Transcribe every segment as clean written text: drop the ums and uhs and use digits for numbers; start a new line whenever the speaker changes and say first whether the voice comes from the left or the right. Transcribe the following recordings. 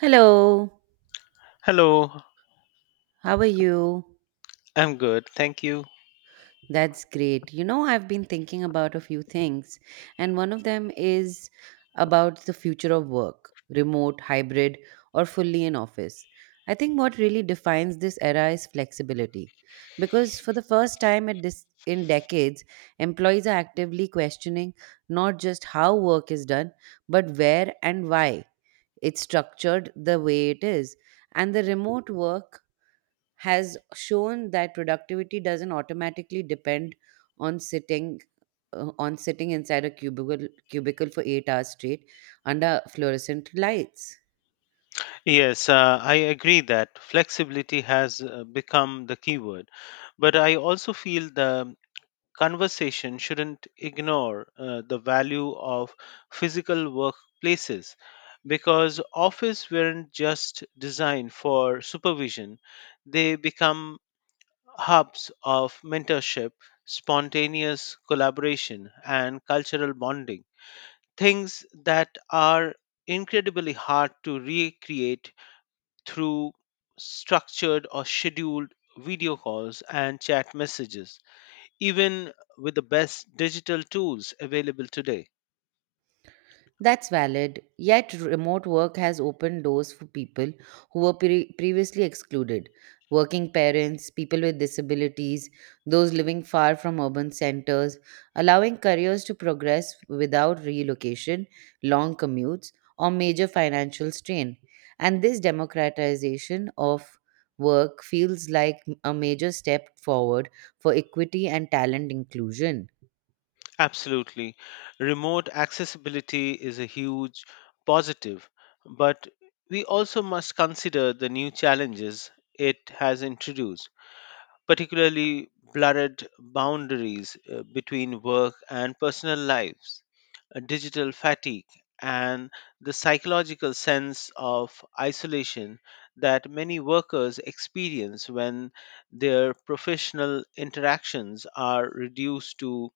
right: Hello,
left: Hello,
right: how are you?
left: I'm good. Thank you.
right: That's great. You know, I've been thinking about a few things, and one of them is about the future of work remote, hybrid, or fully in office. I think what really defines this era is flexibility, because for the first time in decades, employees are actively questioning not just how work is done, but where and why it's structured the way it is. And the remote work has shown that productivity doesn't automatically depend on sitting on sitting inside a cubicle for 8 hours straight under fluorescent lights.
left: Yes, I agree that flexibility has become the keyword, but I also feel the conversation shouldn't ignore the value of physical workplaces because office weren't just designed for supervision, they become hubs of mentorship, spontaneous collaboration, and cultural bonding, things that are incredibly hard to recreate through structured or scheduled video calls and chat messages, even with the best digital tools available today.
right: That's valid, yet remote work has opened doors for people who were previously excluded. Working parents, people with disabilities, those living far from urban centers, allowing careers to progress without relocation, long commutes, or major financial strain. And this democratization of work feels like a major step forward for equity and talent inclusion.
left: Absolutely. Remote accessibility is a huge positive, but we also must consider the new challenges it has introduced, particularly blurred boundaries between work and personal lives, digital fatigue, and the psychological sense of isolation that many workers experience when their professional interactions are reduced to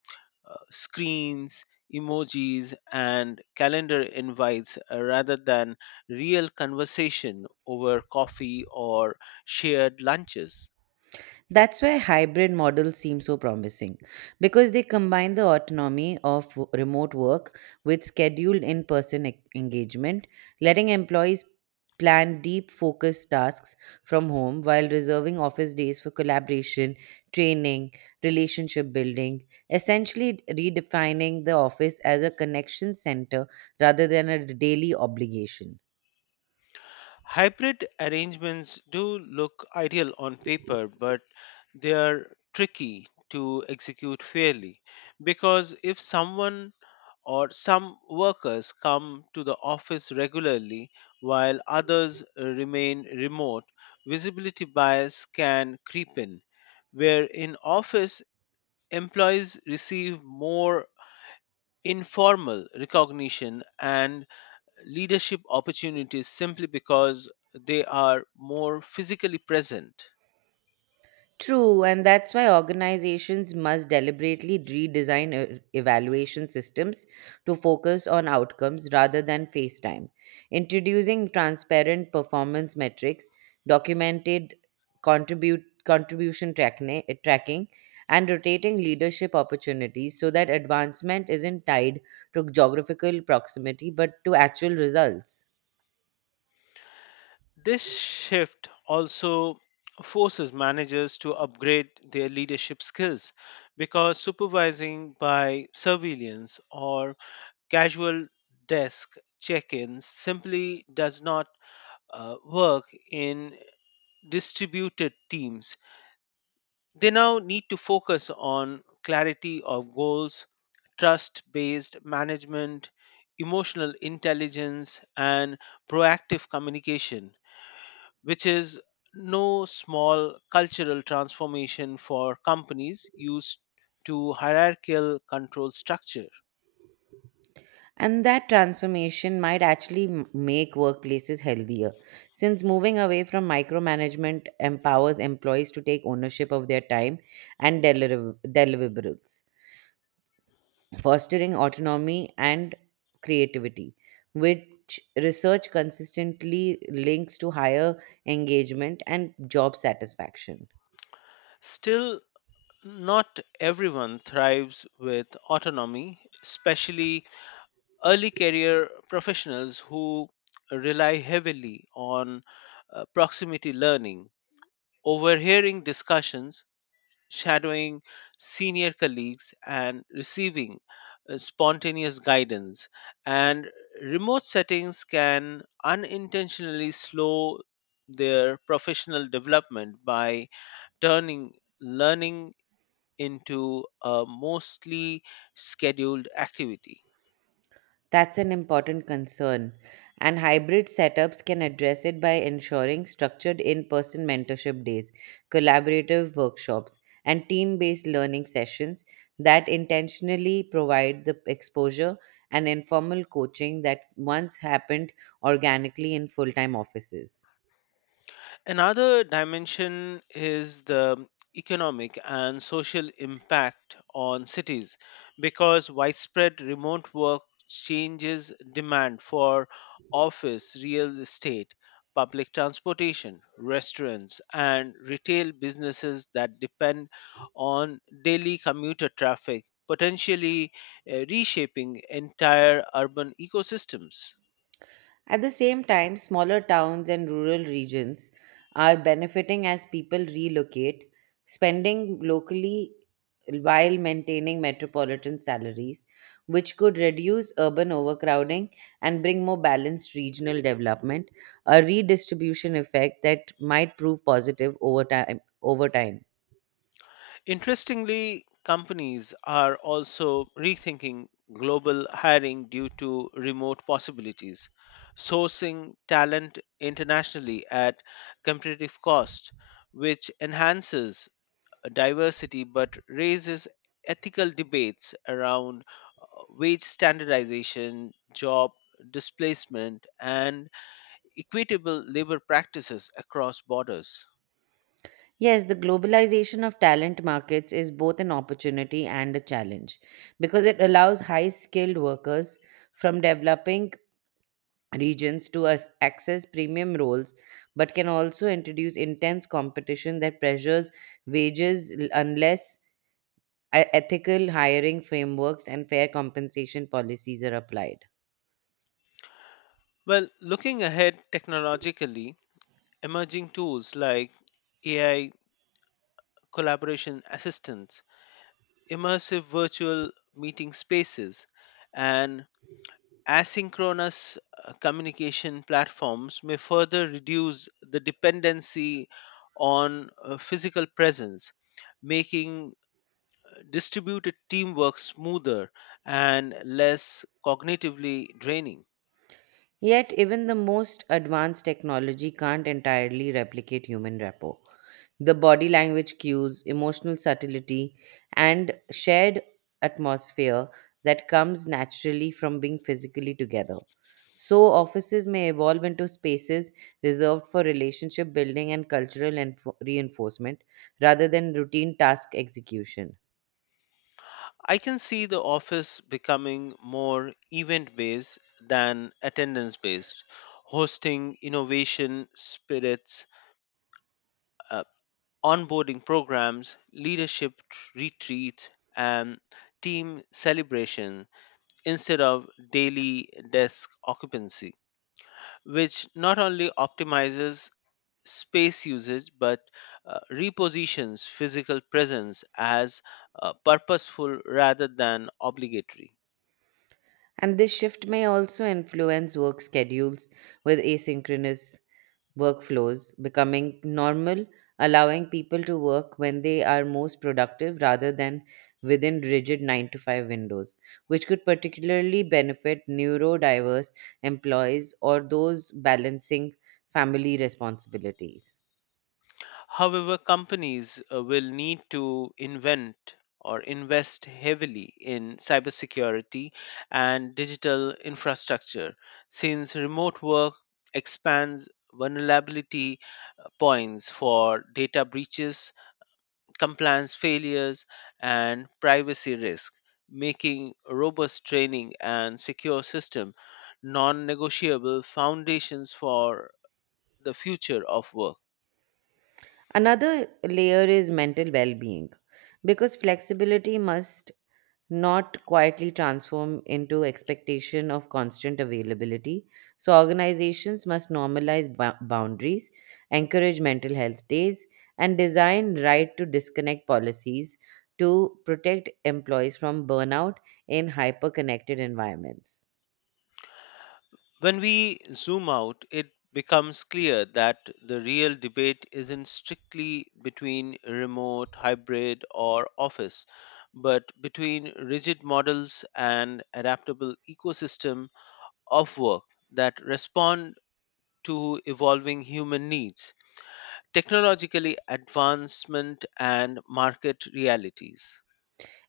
left: screens, emojis, and calendar invites rather than real conversation over coffee or shared lunches.
right: That's why hybrid models seem so promising because they combine the autonomy of remote work with scheduled in person engagement, letting employees plan deep focused tasks from home while reserving office days for collaboration, training, relationship building, essentially redefining the office as a connection center rather than a daily obligation.
left: Hybrid arrangements do look ideal on paper, but they are tricky to execute fairly because if someone or some workers come to the office regularly while others remain remote, visibility bias can creep in, where in office employees receive more informal recognition and leadership opportunities simply because they are more physically present.
right: True, and that's why organizations must deliberately redesign evaluation systems to focus on outcomes rather than face time. Introducing transparent performance metrics, documented contribution tracking, and rotating leadership opportunities so that advancement isn't tied to geographical proximity but to actual results.
left: This shift also forces managers to upgrade their leadership skills because supervising by surveillance or casual desk check ins simply does not work in distributed teams. They now need to focus on clarity of goals, trust based management, emotional intelligence, and proactive communication, which is no small cultural transformation for companies used to hierarchical control structure.
right: And that transformation might actually make workplaces healthier, since moving away from micromanagement empowers employees to take ownership of their time and deliverables, fostering autonomy and creativity, which research consistently links to higher engagement and job satisfaction.
left: Still, not everyone thrives with autonomy, especially early career professionals who rely heavily on proximity learning, overhearing discussions, shadowing senior colleagues, and receiving spontaneous guidance. And remote settings can unintentionally slow their professional development by turning learning into a mostly scheduled activity.
right: That's an important concern, and hybrid setups can address it by ensuring structured in person mentorship days, collaborative workshops, and team based learning sessions that intentionally provide the exposure and informal coaching that once happened organically in full time offices.
left: Another dimension is the economic and social impact on cities because widespread remote work changes demand for office, real estate, public transportation, restaurants, and retail businesses that depend on daily commuter traffic, potentially reshaping entire urban ecosystems.
right: At the same time, smaller towns and rural regions are benefiting as people relocate, spending locally while maintaining metropolitan salaries, which could reduce urban overcrowding and bring more balanced regional development, a redistribution effect that might prove positive over time.
left: Interestingly, companies are also rethinking global hiring due to remote possibilities, sourcing talent internationally at competitive cost, which enhances diversity but raises ethical debates around wage standardization, job displacement, and equitable labor practices across borders.
right: Yes, the globalization of talent markets is both an opportunity and a challenge because it allows high skilled workers from developing regions to us access premium roles, but can also introduce intense competition that pressures wages unless ethical hiring frameworks and fair compensation policies are applied.
left: Well, looking ahead technologically, emerging tools like AI collaboration assistants, immersive virtual meeting spaces, and asynchronous communication platforms may further reduce the dependency on physical presence, making distributed teamwork smoother and less cognitively draining.
right: Yet, even the most advanced technology can't entirely replicate human rapport. The body language cues, emotional subtlety, and shared atmosphere that comes naturally from being physically together. So, offices may evolve into spaces reserved for relationship building and cultural reinforcement rather than routine task execution.
left: I can see the office becoming more event based than attendance based, hosting innovation spirits, uh, onboarding programs, leadership retreats, and team celebration instead of daily desk occupancy, which not only optimizes space usage but repositions physical presence as purposeful rather than obligatory.
right: And this shift may also influence work schedules with asynchronous workflows becoming normal, allowing people to work when they are most productive rather than within rigid 9 to 5 windows, which could particularly benefit neurodiverse employees or those balancing family responsibilities.
left: However, companies will need to invent or invest heavily in cybersecurity and digital infrastructure since remote work expands vulnerability points for data breaches, compliance failures, and privacy risk, making robust training and secure system non-negotiable foundations for the future of work.
right: Another layer is mental well being because flexibility must not quietly transform into expectation of constant availability. So, organizations must normalize boundaries, encourage mental health days, and design right to disconnect policies to protect employees from burnout in hyper connected environments.
left: When we zoom out, it becomes clear that the real debate isn't strictly between remote, hybrid, or office, but between rigid models and adaptable ecosystem of work that respond to evolving human needs, technologically advancement, and market realities.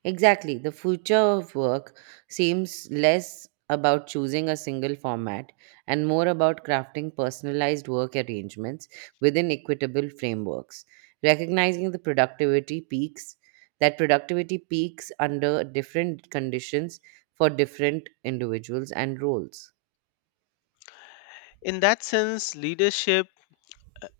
right: Exactly. The future of work seems less about choosing a single format and more about crafting personalized work arrangements within equitable frameworks, recognizing the productivity peaks under different conditions for different individuals and roles.
left: In that sense, leadership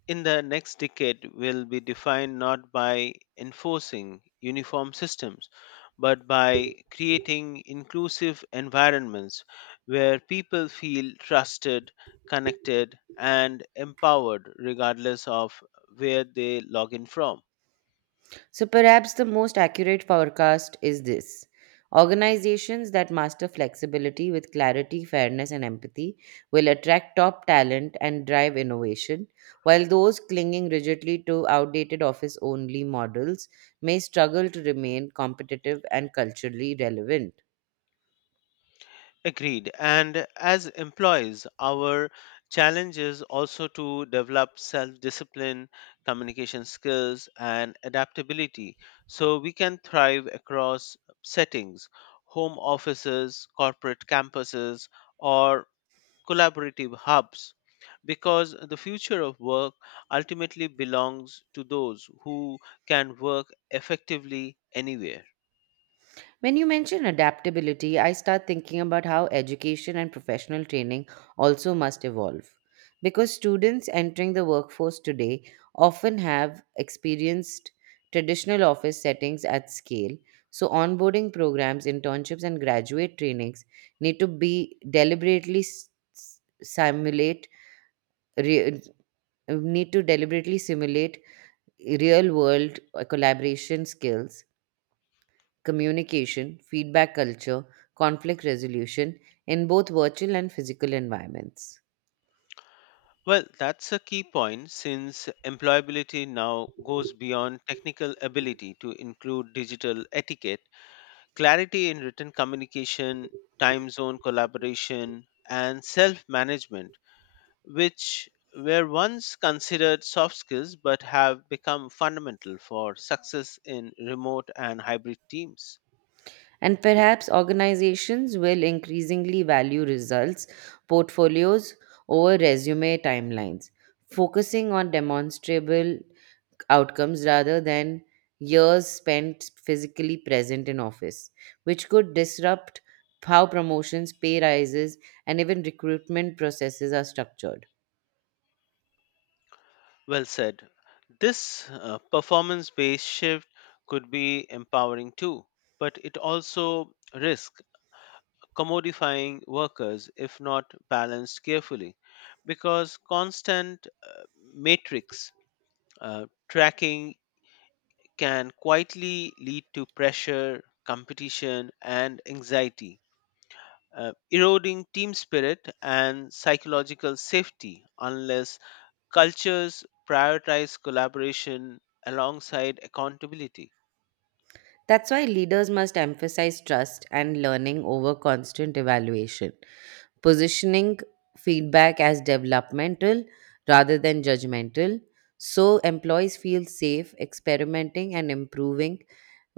left: in the next decade will be defined not by enforcing uniform systems, but by creating inclusive environments where people feel trusted, connected, and empowered regardless of where they log in from.
right: So perhaps the most accurate forecast is this. Organizations that master flexibility with clarity, fairness, and empathy will attract top talent and drive innovation, while those clinging rigidly to outdated office only models may struggle to remain competitive and culturally relevant.
left: Agreed. And as employees, our challenge is also to develop self discipline, communication skills, and adaptability so we can thrive across settings, home offices, corporate campuses, or collaborative hubs. Because the future of work ultimately belongs to those who can work effectively anywhere.
right: When you mention adaptability, I start thinking about how education and professional training also must evolve. Because students entering the workforce today often have experienced traditional office settings at scale, so onboarding programs, internships, and graduate trainings need to be deliberately s- s- simulate re- need to deliberately simulate real world collaboration skills communication, feedback culture, conflict resolution in both virtual and physical environments.
left: Well, that's a key point since employability now goes beyond technical ability to include digital etiquette, clarity in written communication, time zone collaboration, and self management, which were once considered soft skills but have become fundamental for success in remote and hybrid teams.
right: And perhaps organizations will increasingly value results, portfolios over resume timelines, focusing on demonstrable outcomes rather than years spent physically present in office, which could disrupt how promotions, pay rises, and even recruitment processes are structured.
left: Well said. This performance based shift could be empowering too, but it also risks commodifying workers if not balanced carefully because constant matrix tracking can quietly lead to pressure competition and anxiety, eroding team spirit and psychological safety unless cultures prioritize collaboration alongside accountability.
right: That's why leaders must emphasize trust and learning over constant evaluation, positioning feedback as developmental rather than judgmental, so employees feel safe experimenting and improving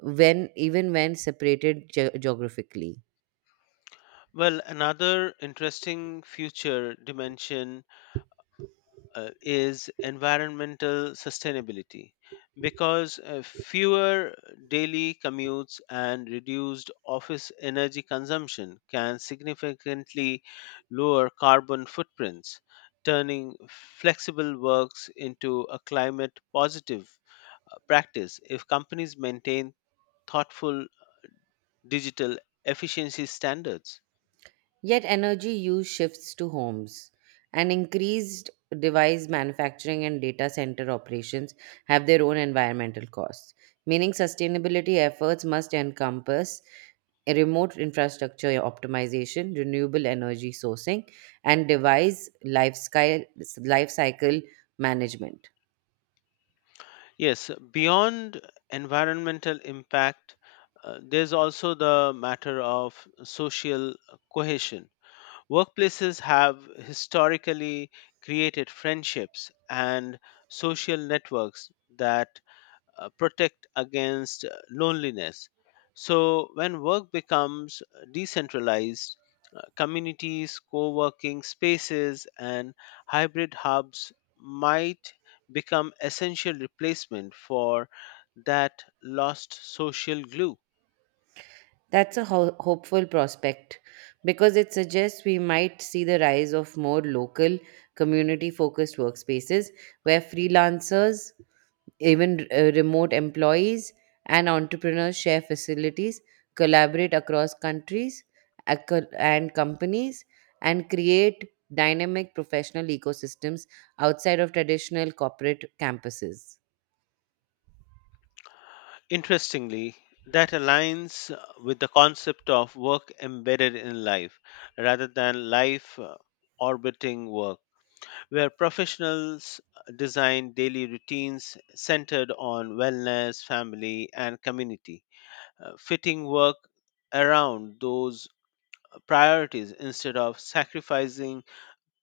right: when even when separated geographically.
left: Well, another interesting future dimension is environmental sustainability because fewer daily commutes and reduced office energy consumption can significantly lower carbon footprints, turning flexible works into a climate positive practice if companies maintain thoughtful digital efficiency standards.
right: Yet energy use shifts to homes, and increased device manufacturing and data center operations have their own environmental costs, meaning sustainability efforts must encompass a remote infrastructure optimization, renewable energy sourcing, and device life cycle management.
left: Yes, beyond environmental impact, there's also the matter of social cohesion. Workplaces have historically created friendships and social networks that protect against loneliness. So, when work becomes decentralized, communities, co working spaces, and hybrid hubs might become essential replacement for that lost social glue.
right: That's a hopeful prospect because it suggests we might see the rise of more local, community focused workspaces where freelancers, even remote employees, and entrepreneurs share facilities, collaborate across countries and companies, and create dynamic professional ecosystems outside of traditional corporate campuses.
left: Interestingly, that aligns with the concept of work embedded in life rather than life orbiting work, where professionals design daily routines centered on wellness, family, and community, fitting work around those priorities instead of sacrificing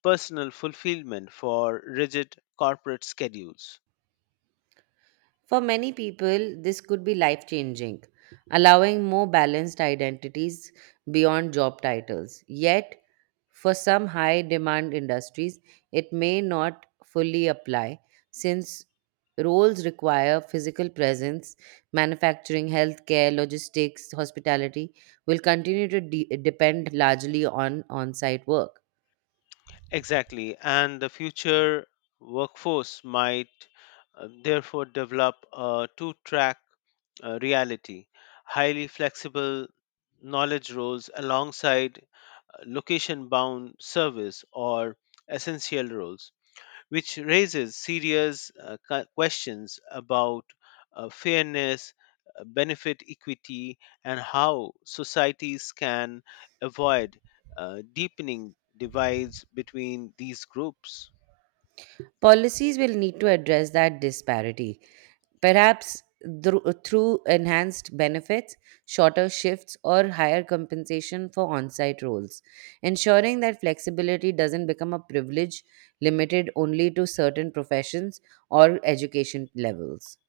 left: personal fulfillment for rigid corporate schedules.
right: For many people, this could be life changing, allowing more balanced identities beyond job titles. Yet, for some high demand industries, it may not fully apply since roles require physical presence. Manufacturing, healthcare, logistics, hospitality will continue to depend largely on site work.
left: Exactly, and the future workforce might therefore develop a two track reality, highly flexible knowledge roles alongside location bound service or essential roles, which raises serious questions about fairness, benefit equity, and how societies can avoid deepening divides between these groups.
right: Policies will need to address that disparity, perhaps through enhanced benefits, shorter shifts, or higher compensation for on site roles, ensuring that flexibility doesn't become a privilege limited only to certain professions or education levels.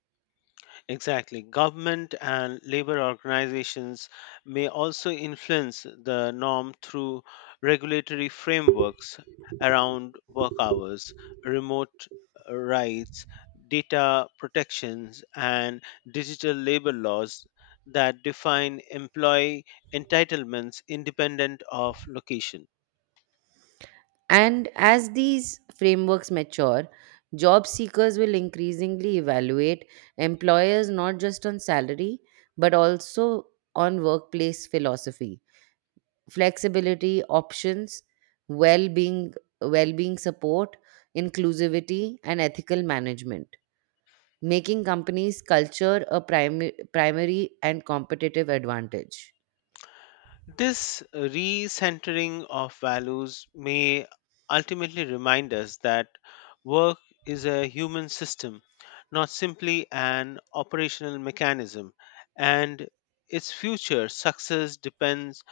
left: Exactly. Government and labor organizations may also influence the norm through regulatory frameworks around work hours, remote rights, data protections, and digital labor laws that define employee entitlements independent of location.
right: And as these frameworks mature, job seekers will increasingly evaluate employers not just on salary, but also on workplace philosophy flexibility options well-being well-being support inclusivity and ethical management making companies culture a primary and competitive advantage.
left: This recentering of values may ultimately remind us that work is a human system, not simply an operational mechanism, and its future success depends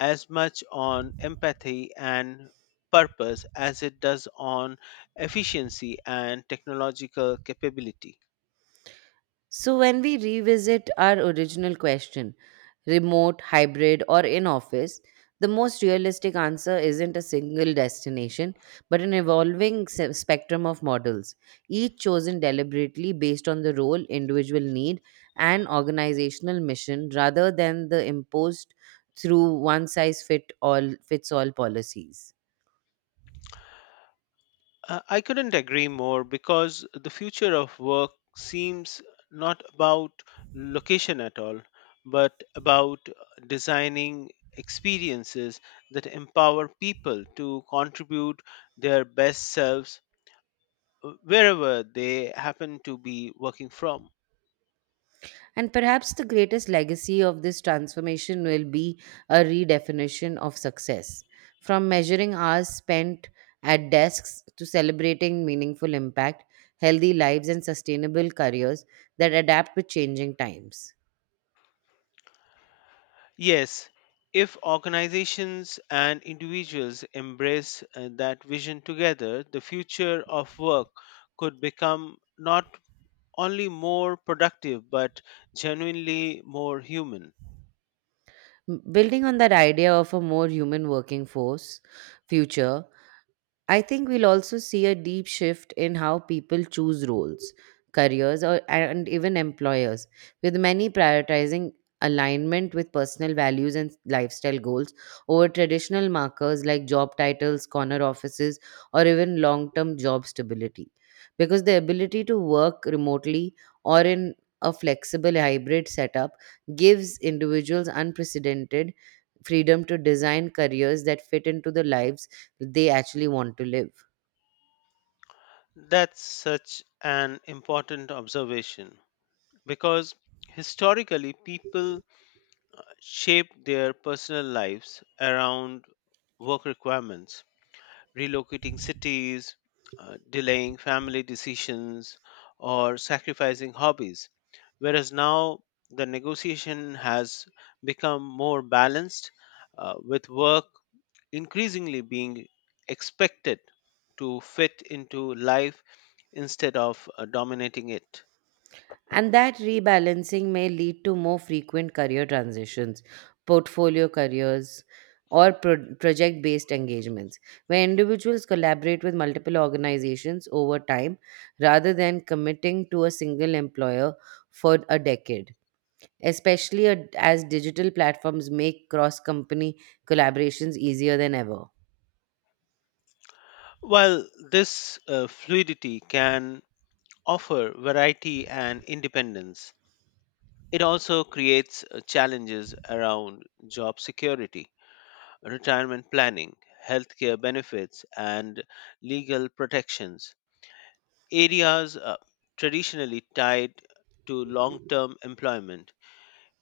left: as much on empathy and purpose as it does on efficiency and technological capability.
right: So when we revisit our original question remote, hybrid, or in office, the most realistic answer isn't a single destination, but an evolving spectrum of models, each chosen deliberately based on the role, individual need, and organizational mission rather than the imposed through one size fit all fits all policies.
left: I couldn't agree more because the future of work seems not about location at all, but about designing experiences that empower people to contribute their best selves wherever they happen to be working from.
right: And perhaps the greatest legacy of this transformation will be a redefinition of success, from measuring hours spent at desks to celebrating meaningful impact, healthy lives, and sustainable careers that adapt with changing times.
left: Yes, if organizations and individuals embrace that vision together, the future of work could become not only more productive but genuinely more human.
right: Building on that idea of a more human working force future, I think we'll also see a deep shift in how people choose roles, careers, and even employers, with many prioritizing alignment with personal values and lifestyle goals over traditional markers like job titles, corner offices, or even long term job stability. Because the ability to work remotely or in a flexible hybrid setup gives individuals unprecedented freedom to design careers that fit into the lives they actually want to live.
left: That's such an important observation because historically people shaped their personal lives around work requirements, relocating cities, delaying family decisions, or sacrificing hobbies. Whereas now the negotiation has become more balanced, with work increasingly being expected to fit into life instead of dominating it.
right: And that rebalancing may lead to more frequent career transitions, portfolio careers, or project based engagements, where individuals collaborate with multiple organizations over time rather than committing to a single employer for a decade. Especially as digital platforms make cross company collaborations easier than ever.
left: While this fluidity can offer variety and independence, it also creates challenges around job security, retirement planning, healthcare benefits, and legal protections. Areas traditionally tied to long term employment,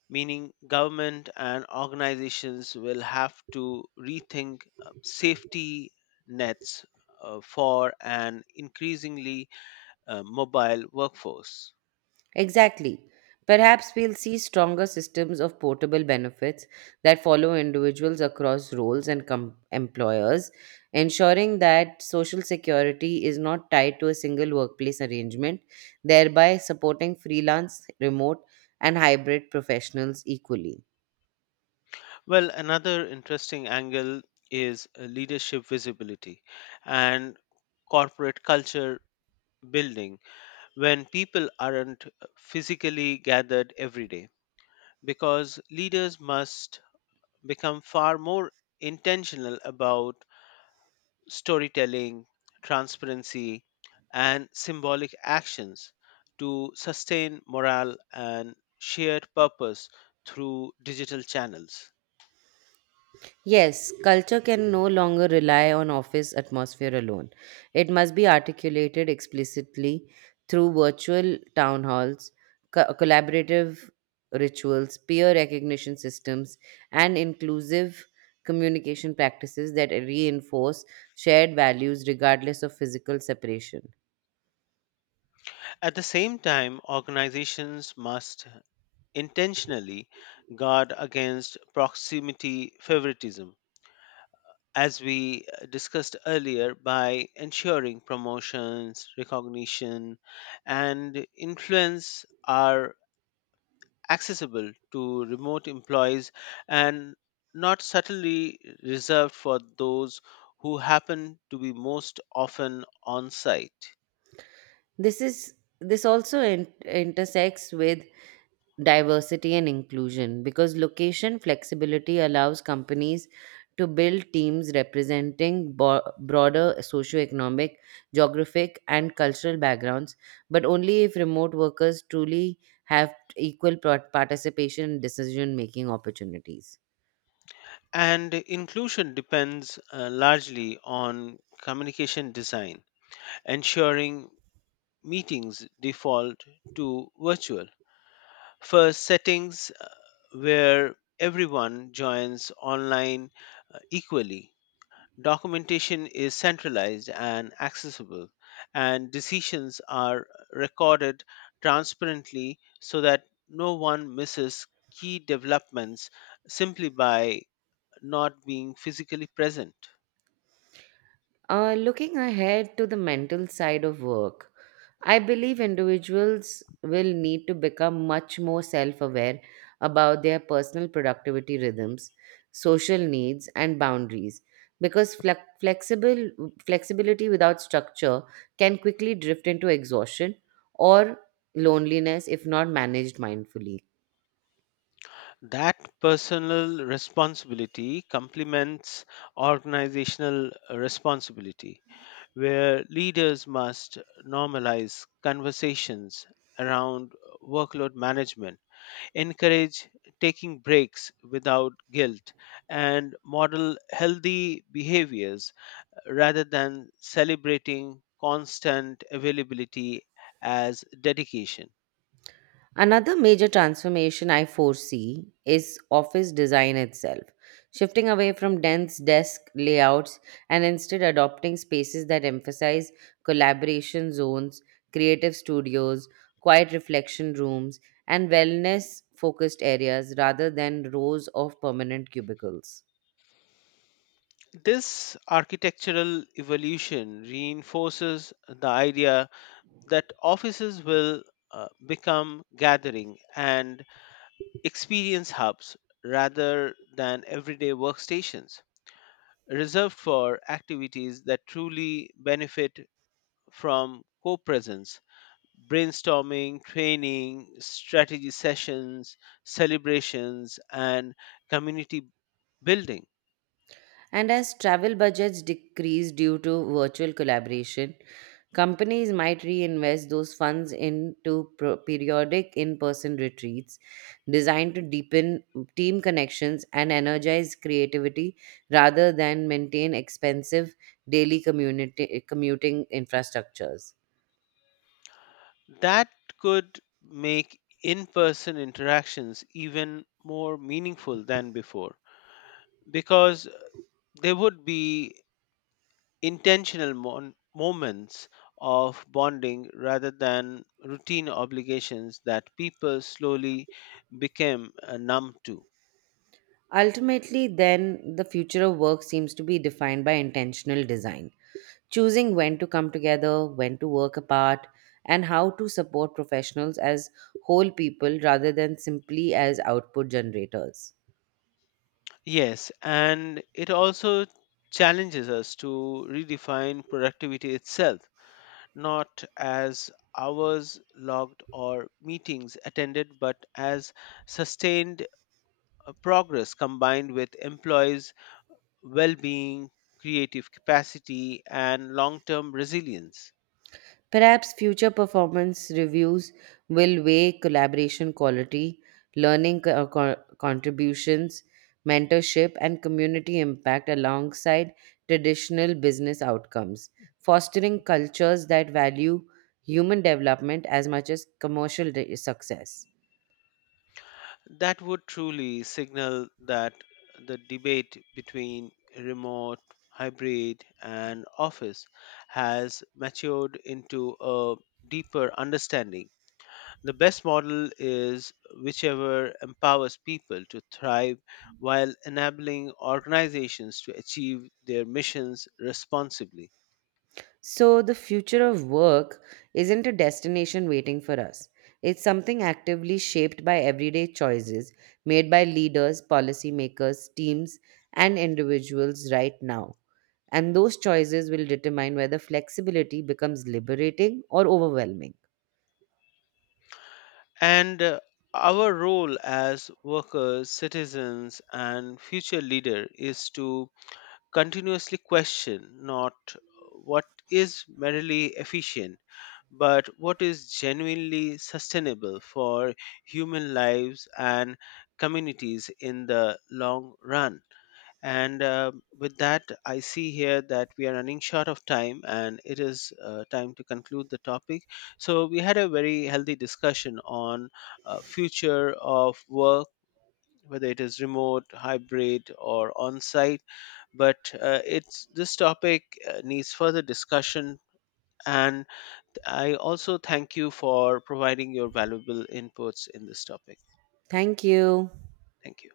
left: meaning government and organizations will have to rethink safety nets for an increasingly mobile workforce.
right: Exactly. Perhaps we'll see stronger systems of portable benefits that follow individuals across roles and employers, ensuring that social security is not tied to a single workplace arrangement, thereby supporting freelance, remote, and hybrid professionals equally.
left: Well, another interesting angle is leadership visibility and corporate culture building when people aren't physically gathered every day because leaders must become far more intentional about storytelling, transparency, and symbolic actions to sustain morale and shared purpose through digital channels.
right: Yes, culture can no longer rely on office atmosphere alone. It must be articulated explicitly through virtual town halls, collaborative rituals, peer recognition systems, and inclusive communication practices that reinforce shared values regardless of physical separation.
left: At the same time, organizations must intentionally guard against proximity favoritism, as we discussed earlier, by ensuring promotions, recognition, and influence are accessible to remote employees and not subtly reserved for those who happen to be most often on site.
right: This is this also intersects with diversity and inclusion because location flexibility allows companies to build teams representing broader socioeconomic, geographic, and cultural backgrounds, but only if remote workers truly have equal participation in decision making opportunities.
left: And inclusion depends largely on communication design, ensuring meetings default to virtual. First, settings where everyone joins online equally. Documentation is centralized and accessible, and decisions are recorded transparently so that no one misses key developments simply by not being physically present.
right: Looking ahead to the mental side of work, I believe individuals will need to become much more self aware about their personal productivity rhythms, social needs, and boundaries because flexibility without structure can quickly drift into exhaustion or loneliness if not managed mindfully.
left: That personal responsibility complements organizational responsibility, where leaders must normalize conversations around workload management, encourage taking breaks without guilt, and model healthy behaviors rather than celebrating constant availability as dedication.
right: Another major transformation I foresee is office design itself, shifting away from dense desk layouts and instead adopting spaces that emphasize collaboration zones, creative studios, quiet reflection rooms, and wellness focused areas rather than rows of permanent cubicles.
left: This architectural evolution reinforces the idea that offices will become gathering and experience hubs rather than everyday workstations reserved for activities that truly benefit from co presence, brainstorming, training, strategy sessions, celebrations, and community building.
right: And as travel budgets decrease due to virtual collaboration, companies might reinvest those funds into periodic in person retreats designed to deepen team connections and energize creativity rather than maintain expensive daily commuting infrastructures.
left: That could make in person interactions even more meaningful than before because there would be intentional moments of bonding rather than routine obligations that people slowly became numb to.
right: Ultimately, then, the future of work seems to be defined by intentional design, choosing when to come together, when to work apart, and how to support professionals as whole people rather than simply as output generators.
left: Yes, and it also challenges us to redefine productivity itself, not as hours logged or meetings attended, but as sustained progress combined with employees' well being, creative capacity, and long term resilience.
right: Perhaps future performance reviews will weigh collaboration quality, learning contributions, mentorship, and community impact alongside traditional business outcomes, fostering cultures that value human development as much as commercial success.
left: That would truly signal that the debate between remote, hybrid, and office has matured into a deeper understanding. The best model is whichever empowers people to thrive while enabling organizations to achieve their missions responsibly.
right: So, the future of work isn't a destination waiting for us. It's something actively shaped by everyday choices made by leaders, policymakers, teams, and individuals right now. And those choices will determine whether flexibility becomes liberating or overwhelming.
left: And our role as workers, citizens, and future leader is to continuously question not what is merely efficient, but what is genuinely sustainable for human lives and communities in the long run. And with that, I see here that we are running short of time and it is time to conclude the topic. So, we had a very healthy discussion on future of work, whether it is remote hybrid or on site, but it's this topic needs further discussion, and I also thank you for providing your valuable inputs in this topic.
right: Thank you.
left: Thank you.